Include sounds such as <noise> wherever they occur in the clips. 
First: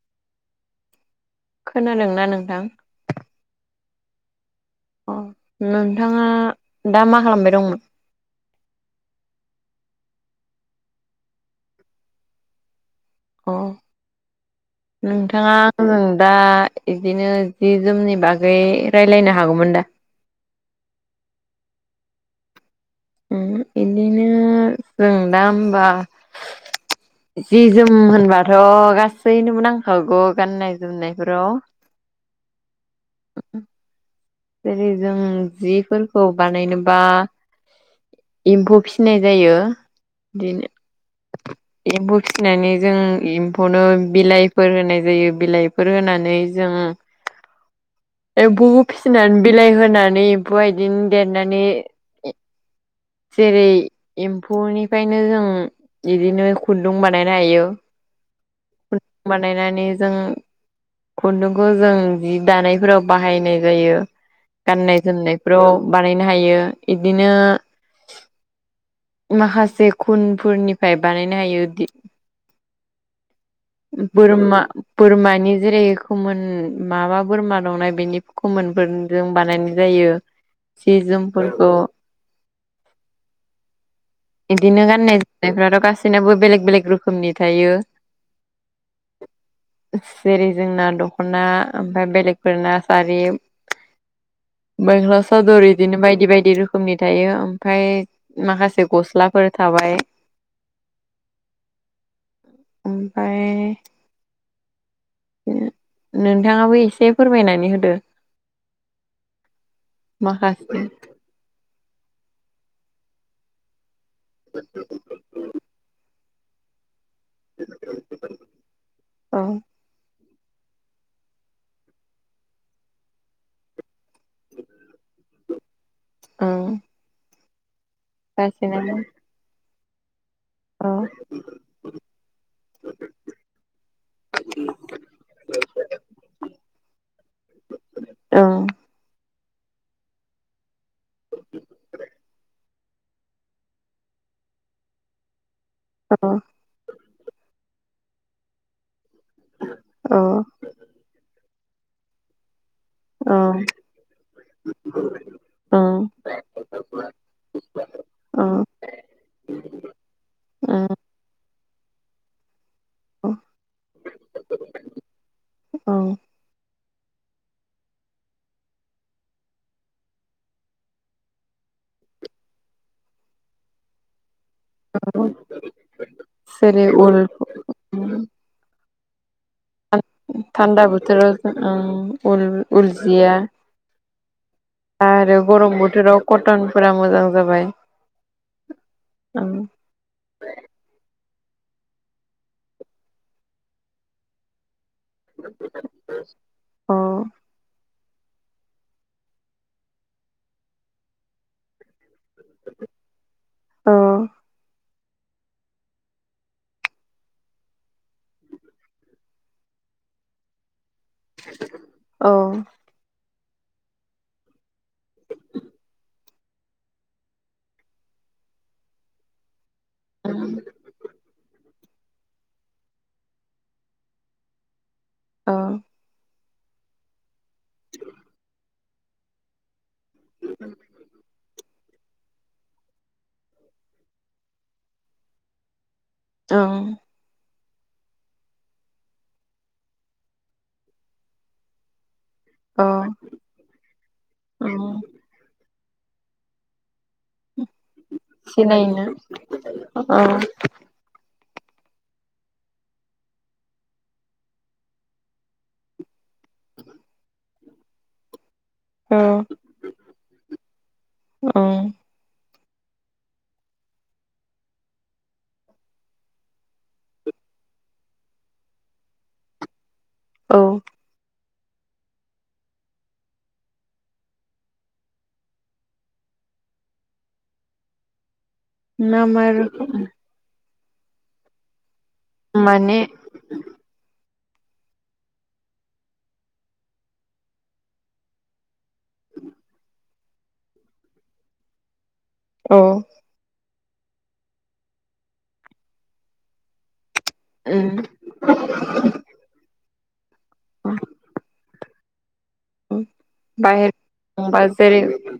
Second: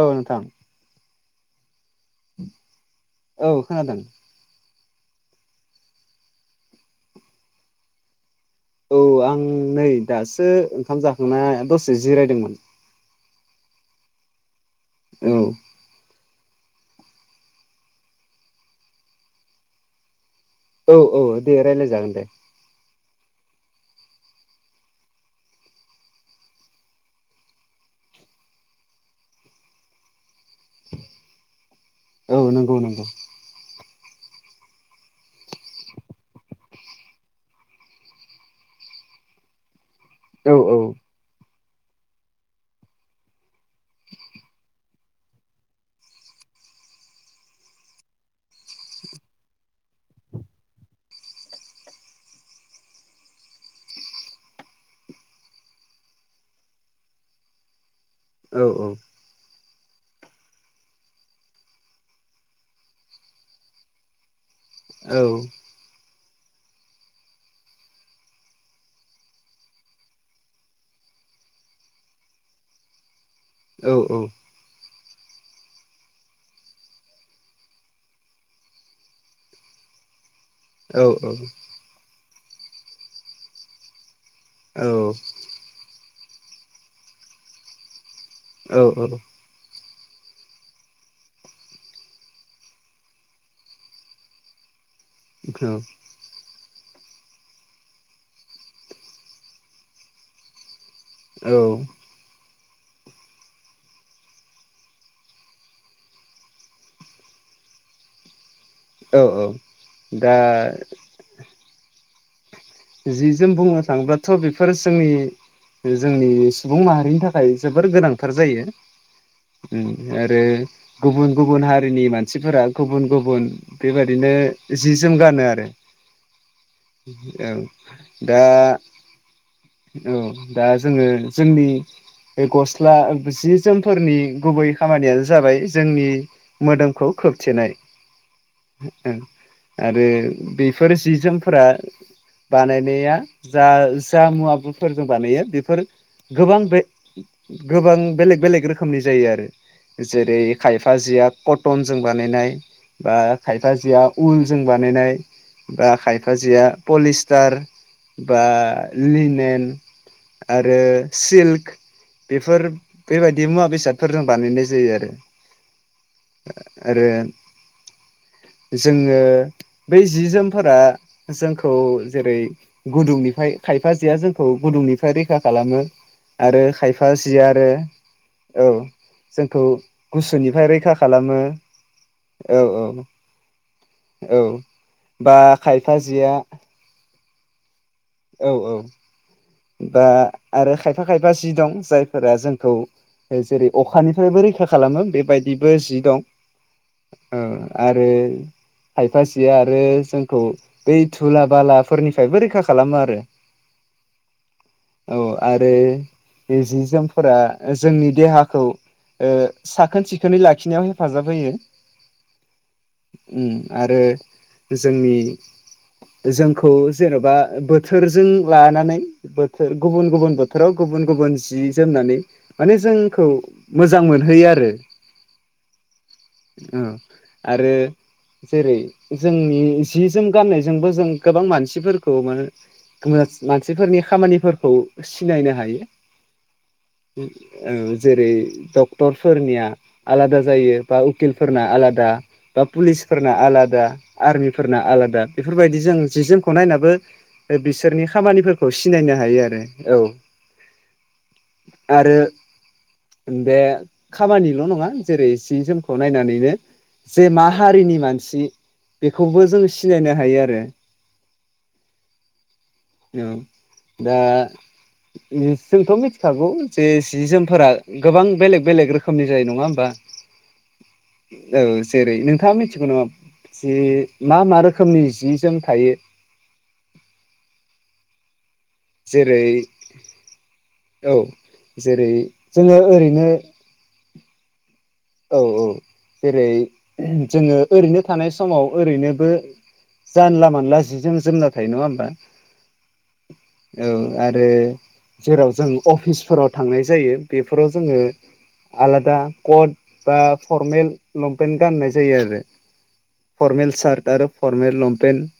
औ नोंथां खोनादोंना नोंथां औ खोनादों अ नोंथाङा दा मा खालामबाय दंमोन औ आं नै दासो ओंखाम जाखांना दसे जिरायदोंमोन अ औ नोंथाङा दा बिदिनो जि जोमनि बागै रायलायनो हागौमोन दा औ औ दे रायलाय जागोन दे बिदिनो जों दा होमबा जि जोम होनबाथ' गासैनोबो नांखागौ गाननाय जोमनाय फोराव औ नंगौ नंगौ जेरै जों जिफोरखौ बानायनोबा एमफौ फिसिनाय जायो औ औ एमफौ फिसिनानै जों एमफौनो बिलाइफोर होनाय जायो बिलाइफोर होनानै जों एमफौ फिसिनानै बिलाइ होनानै एमफौआ इदिनो देरनानै जेरै एमफौनिफ्रायनो जों बिदिनो खुन्दुं बानायनो हायो औ बानायनानै जों खुन्दुंखौ जों जि दानायफोराव बाहायनाय जायो गाननाय औ जोमनायफ्राव बानायनो हायो बिदिनो माखासे खुनफोरनिफ्राय बानायनो हायो औ बोरमा बोरमानि जेरै खोमोन माबा बोरमा दंना बेनि खोमोनफोरजों बानायनाय जायो सि जोमफोरखौ बिदिनो गाननाय जोमनायफ्राथ' गासैनाबो बेलेक बेलेक रोखोमनि थायो औ औ जेरै जोंना दख'ना ओमफ्राय बेलेगफोरना सारि मेखाला सादोर बिदिनो बायदि बायदि रोखोमनि थायो । ओमफाय माखासे गस्लाफोर थाबाय औ ओमफ्राय नोंथांङाबो एसे फोरमायनानै होदो औ - औ दा माखासे जि जोम बुंनो थांङोबथ' बेफोर जोंनि जोंनि सुबुं माहारिनि थाखाय जोबोर गोनांथार जायो औ । आरो गुबुन गुबुन हारिनि मानसिफोरा गुबुन गुबुन बेबायदिनो जि - जोम गानो आरो उम औ दा <unintelligible> औ दा औ जोंङो जोंनि बे गस्ला जि - जोमफोरनि गुबै खामानियानो जाबाय जोंनि मोदोमखौ खोबथेनाय ओं आरो बेफोर जि जोमफोरा बानायनाया जा जा मुवाफोर जों बानायो बेफोर औ गोबां बे गोबां बेलेग बेलेग रोखोमनि जायो आरो औ जेरै खायफा जिया कटनजों बानायनाय बा ओं खायफा जिआ उलजों बानायनाय बा ओं खायफा जिया पलिस‌ ओं बा लिनेन आरो सिल बेेफोर ओं बेबायदि मुवा बेसादफोरजों बानायनाय जायो आरो ओं आरो जोंङो बै जि जोमफोरा जोंखौ जेरै गुदुंनिफ्राय खायफा जिया जों खौ गुदुंनिफ्राय रैखा खालामो आरो जेरै खायफा उल जिया आरो औ जोंखौ गुसुनिफ्राय थान्दा रैखा बोथोराव खालामो ओं उल औ - उल औ जिया औ बा आरो गरम खायफा बोथोराव जिया कटनफोरा मोजां जाबाय औ - औ औ बा आरो खायफा खायफा जि दं जायफोरा जोंखौ जेरै अखानिफ्रायबो रैखा खालामो बेबायदिबो जि दं औ आरो खायफासे आरो जोंखौ बै थुला बालाफोरनिफ्राय रैखा खालामो आरो औ औ आरो बे जि - जोमफोरा जोंनि देहाखौ साखोन सिखोनै लाखिनायाव हे औ ओम आरो जोंनि जोंखौ जेनबा बोथोरजों लानानै बोथोर गुबुन गुबुन बोथोराव गुबुन गुबुन जि जोमनानै माने जोंखौ मोजां मोनहैयो आरो आ औ आरो जेरै जोंनि जि जोम गाननायजोंबो जों गोबां मानसिफोर खौ मानो मानसिफोरनि खामानिफोरखौ सिनायनो हायो औ जेरै डक्टरफोरनिया आलादा जायो बा उकिलफोरना आलादा बा औ पुलिसफोरना आलादा आरमिफोरना आलादा बेफोरबायदि जों जि जोमखौ नायनाबो बिसोरनि खामानिफोरखौ सिनायनो हायो आरो औ आरो बे खामानिल' नंङा जेरै सि जोमखौ नायनानै जे मा हारिनि मानसि औ बेखौबो जों सिनायनो हायो आरो औ औ दा जोंथ' मिथिखागौ जे सि जोमफोरा गोबां बेलेग बेलेग रोखोमनि जायो नङा होमबा औ औ जेरै नोंथांङा मिथिगौ नामा जि मा मा रोखोमनि जि जोम थायो मा जेरै मा आरो औ जेरै जोङो माने ओरैनो औ औ जेरै जोङो ओरैनो थानाय समाव ओरैनोबो जानला मानला जिजों जोमना थायो नङा होमबा औ औ आरो जेराव जों अफिसफोराव थांनाय जायो बेफोराव उम जोङो आलादा कट बा फरमेल लंपेन्ट गाननाय जायो आरो औ फर्मेल सार्ट होनबा फरमेल जेरै लंपेन्ट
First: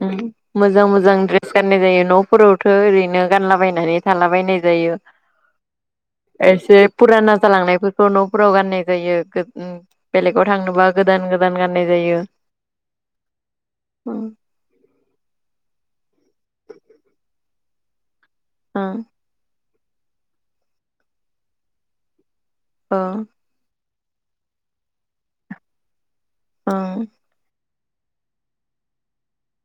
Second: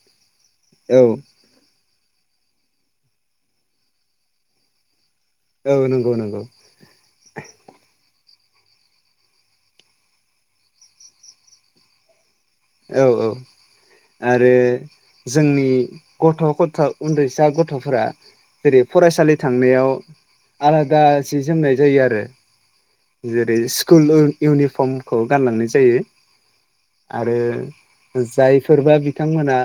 मोजां औ मोजां द्रेस गाननाय जायो न'फोरावथ' ओरैनो नो गानलाबायनानै थालाबायनाय जायो औ नंगौ नंगौ एसे फुराना जालांनायफोरखौ न फोराव गाननाय जायो बेलेगाव थांनोबा गोदान गोदान गाननाय जायो औ औ आरो जोंनि गथ' गथ' उन्दैसा गथ'फोरा जेरै ओं फरायसालि थांनायाव आलादा सि जोमनाय जायो आरो औ जेरै स्कुल इउनिफर्मखौ गानलांनाय जायो औ आरो जायफोरबा बिथांमोना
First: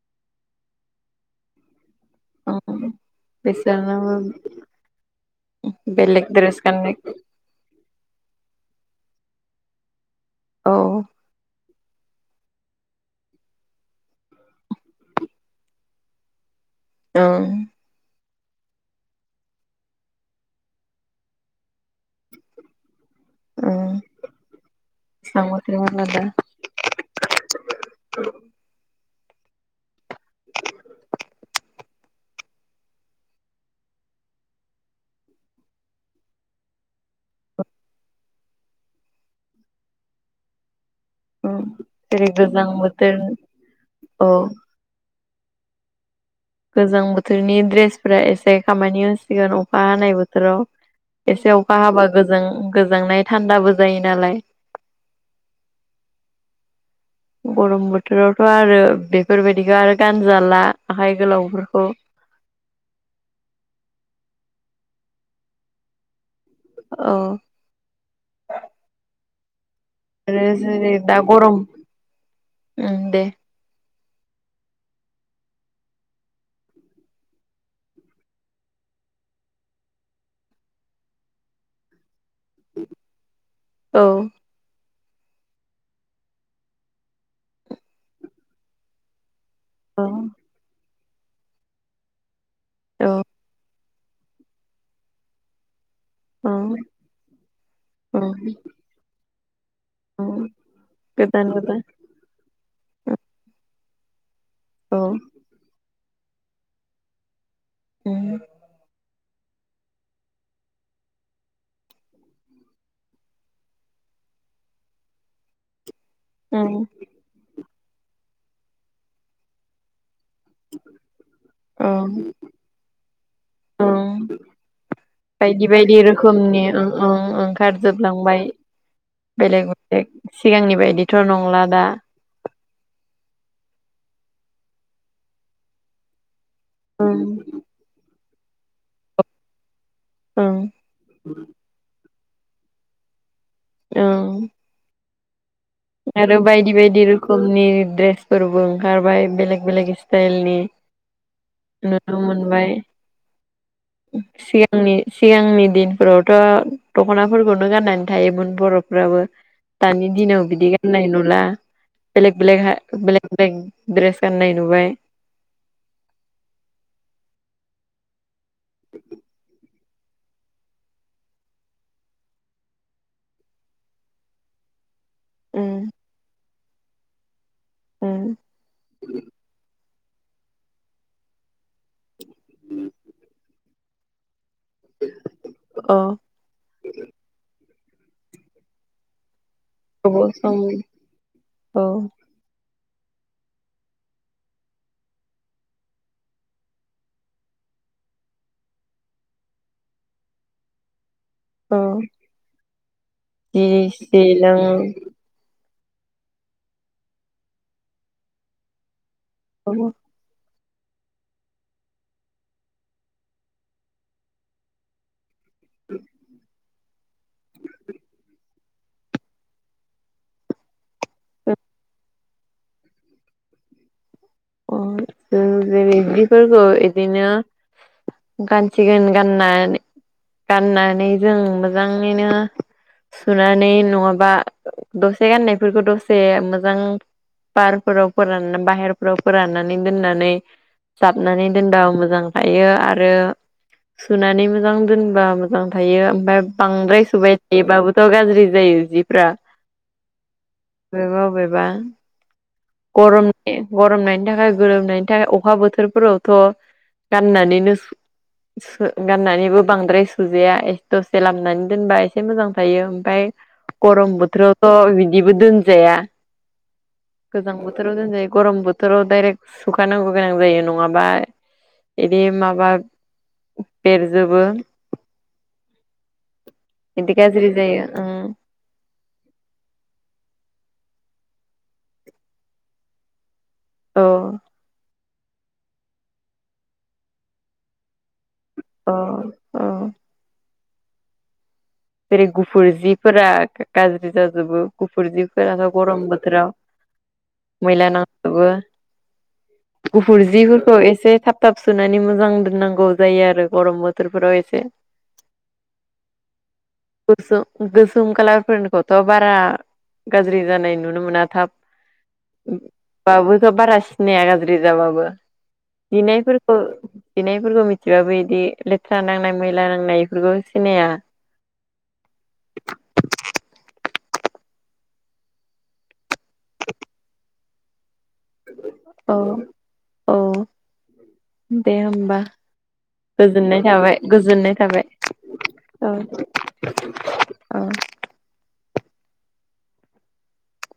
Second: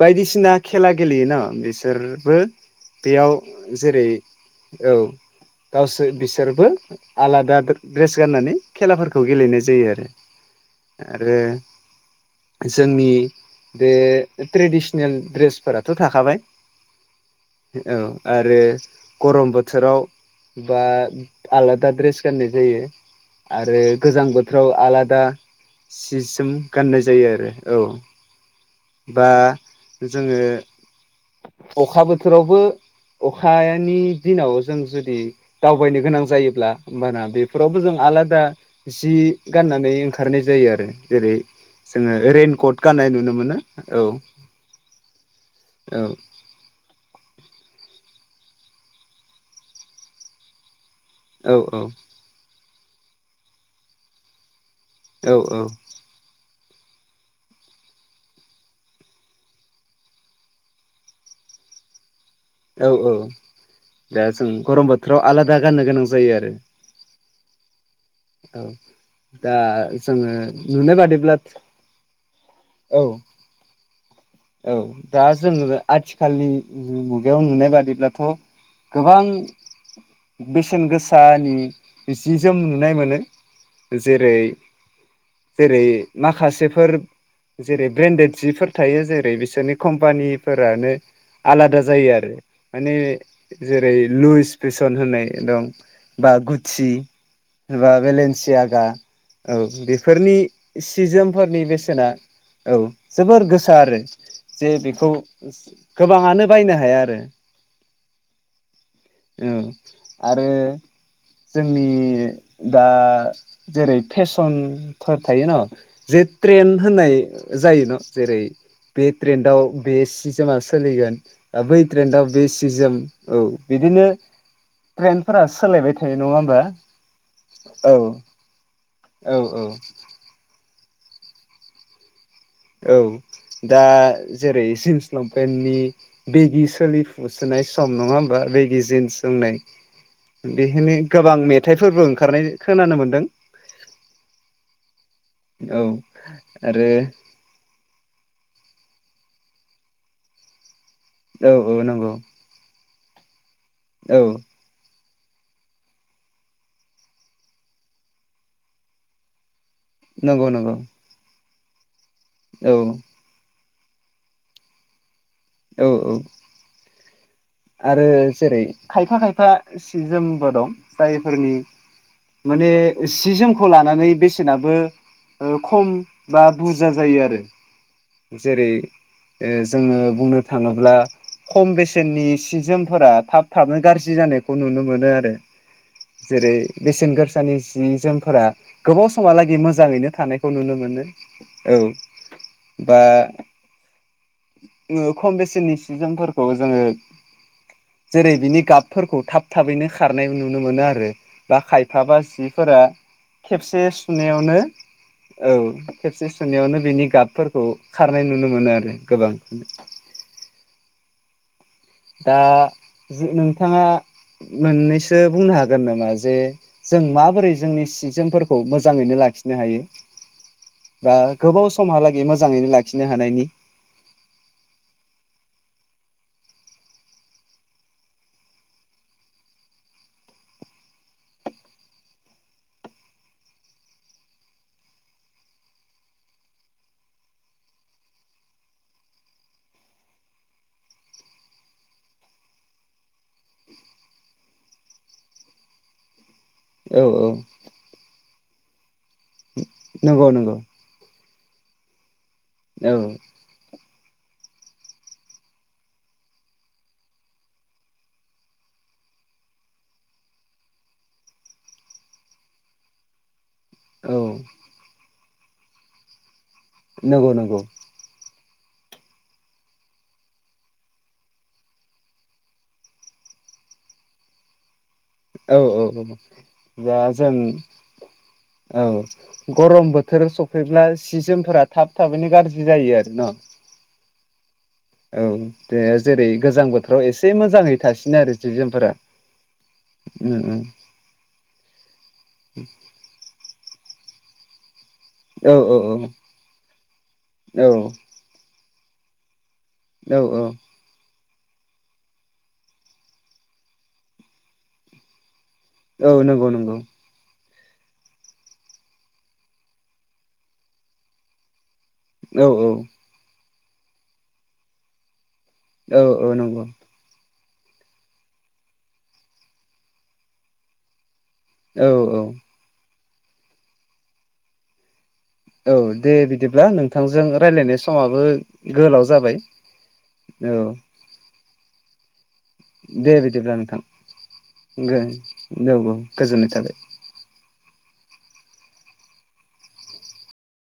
बायदिसिना खेला गेलेयोना बेसोरबो ओं बेयाव जेरै बिसोरनाबो औ गावसोर बेलेग द्रेस बिसोरबो गाननाय आलादा ड्रेस गाननानै खेलाफोरखौ गेलेनाय जायो आरो औ ओं आरो जोंनि बे ट्रेडिसनेल ड्रेसफोराथ' थाखाबाय औ औ आरो गरम बोथोराव बा आलादा ड्रेस गाननाय जायो आरो गोजां बोथोराव आलादा बोथोराव सि आलादा जोम गाननाय जायो आरो औ बा जोङो अखा बोथोरावबो अखानि दिनाव जों जुदि दावबायनो गोनां जायोब्ला होमबाना बेफोरावबो जों आलादा जि गाननानै ओंखारनाय जायो आरो जेरै ओं जोङो जेरै गोजां रैइेनकट गाननाय बोथोर नुनो मोनो औ औ गोजां बोथोरनि दड्रेसफोरा एसे खामानि होसिगोन अखा हानाय बोथोराव औ एसे औ अखा हाबा गो गोजांनाय थान्दाबो जायो नालाय औ औ गरम बोथोरावथ' आरो बेफोरबायदिखौ आरो गानजाला आखाय गोलावफोरखौ औ औ दा जों गरम बोथोराव आलादा गाननो गोनां जायो आरो अ औ दा जोङो आरो जेरै नुनाय दा बादिब्ला गरम औ उम दे औ दा जोङो आथिखालनि मु मुगायाव नुनाय बादिब्लाथ' गोबां बेसेन गोसानि जि जोम नुनाय मोनो औ जेरै जेरै माखासेफोर जेरै ब्रेन्डेड सिफोर थायो जेरै बि- सोरनि औ कम्पानि फोरानो आलादा जायो आरो माने औ बै लुइस फेसन होननाय दं बा गुसि एबा बेलेन्सि औ आगा औ औ बेफोरनि सि गोदान जोमफोरनि गोदान बेसेना औ जोबोर गोसा आरो जे औ बेखौ गोबाङानो बायनो हाया आरो औ <unintelligible> औ आरो जोंनि दा जेरै फेसनफोर थायो न' जे ट्रेेन्ड ओं होननाय जायोना जेरै बे ट्रेेन्डाव बे सिस थिमा सोलिगोन बै ट्रेन्डाव बे सि जोम औ बिदिनो ओं ट्रेन्डफोरा बायदि सोलायबाय बायदि थायो नङा होमबा रोखोमनि ओ ओं ओंखार औ जोबलांबाय। औ औ बेलेग बेलेग सिगांनि बायदिथ' नंला दा औ दा जेरै जिन्स लंपेन्टनि बेगि ओं सोलिफुसोनाय सम नङा होमबा बेगि जिन्स जोमनाय ओं बेहेनो गोबां मेथाइफोरबो ओंखारनाय खोनानो मोनदों औ औ आरो बायदि बायदि रोखोमनि ड्रेस फोरबो ओंखारबाय बेलेक बेलेक स्टाइलनि औ नंगौ नुनो मोनबाय औ सिगांनि सिगांनि दिनफोरावथ' दख'नाफोरखौनो गाननानै थायोमोन बर'फोराबो दानि दिनाव नंगौ बिदि नंगौ गाननाय नुला बेलेग बेलेग औ हा बेलेग बेलेग द्रेस गननाय नुबाय औ औ आरो जेरै खायफा खायफा सि जोमबो दं जायफोरनि माने सि जोमखौ लानानै बेसेनाबो ओ उम खम बा बुरजा जायो आरो उम जेरै ओ जोङो बुंनो थाङोब्ला खम बेसेननि सि जोमफोरा थाब थाबनो गाज्रि जानाय खौ नुनो मोनो आरो अ जेरै बेसेन गोरसानि जि जोमफोरा गोबाव समहालाग मो- जाङैनो गोबाव थानायखौ सम नुनो मोनो औ बा ओ खम बेसेननि सि जोमफोरखौ जोङो जेरै बिनि गाबफोरखौ थाब थाबैनो खारनाय नुनो मोनो आरो बा औ खायफा बा जिफोरा जि खेबसे जि सुनायावनो लोङो औ खेबसे सुनायावनो बिनि गाबफोरखौ खारनाय नुनो मोनो आरो गोबां औ दा जि नोंथाङा मोननैसो बुंनो हागोन नामा जे जों माबोरै जोंनि सि जोमफोरखौ मोजाङैनो लाखिनो हायो बा गोबाव समहालागै मोजाङैनो लाखिनो हानायनि अ ज जदिफोरखौ बिदिनो <unintelligible> गानसिगोन गाननानै गाननानै जों मोजाङैनो सुनानै नङाबा दसे गाननायफोरखौ दसे मोजां पारफोराव फोरान बाहेर फ्राव फोराननानै दोननानै जाबनानै दोनबा मोजां थायो आरो सुनानै मोजां दोनबा मोजां थायो ओमफ्राय औ बांद्राय औ सुबाय थायोबाबोथ' गाज्रि जायो जिफ्रा नंगौ नंगौ बा औ गरम गरमनाय नि थाखाय गोरोमनायनि थाखाय अखा बोथोरफोरावथ' गाननानैनो गाननानैबो बांद्राय सुजाया दसे लामनानै दोनबा एसे मोजां थायो ओमफफ्राय गरम औ बोथोरावथ' बिदिबो दोनजाया नंगौ गोजां नंगौ बोथोराव दोनजायो गरम बोथोराव डायरेक्ट सुखानांगौ गोनां जायो नङाबा बिदि माबा बेरजोबो औ औ औ बिदि ज ज गाज्रि जायो ओं औ गरम बोथोर स फैब्ला सि जोमफोरा थाब थाबैनो गाज्रि जायो आरो न औ औ दे जेरै गोजां बोथोराव एसे मोजाङै थासिन आरो अ अ उ जेरै गुफुर जिफोरा गाज्रि जाजोबो गुफुर औ जिफोरालाथ' औ औ गरम बोथोराव मैला नांजोबो औ गुफुर औ जि फोरखौ एसे थाब थाब सुनानै मोजां दोननांगौ जायो आरो गरम बोथोरफोराव एसे औ नंगौ नंगौ गोसोम गोसोम खालार फोरखौथ' बारा गाज्रि जानाय नुनो मोना औ थाब बाबोखौ बारा सिनाया गाज्रि जाबाबो औ औ नंगौ गनायफोरखौनाय बेफोरखौ मिथिब बे इदि लेथ्रा नांनाय मैला नांनाय बेफोरखौ सिनाया औ औ औ दे बिदिब्ला नोंथांजों रायज्लायनाय स समाबो गोलाव औ जाबाय औ दे होमबा दे बिदिब्ला गोजोननाय नोंथां थाबाय गोजोननाय थाबाय औ औ गोजोननाय थाबाय औ औ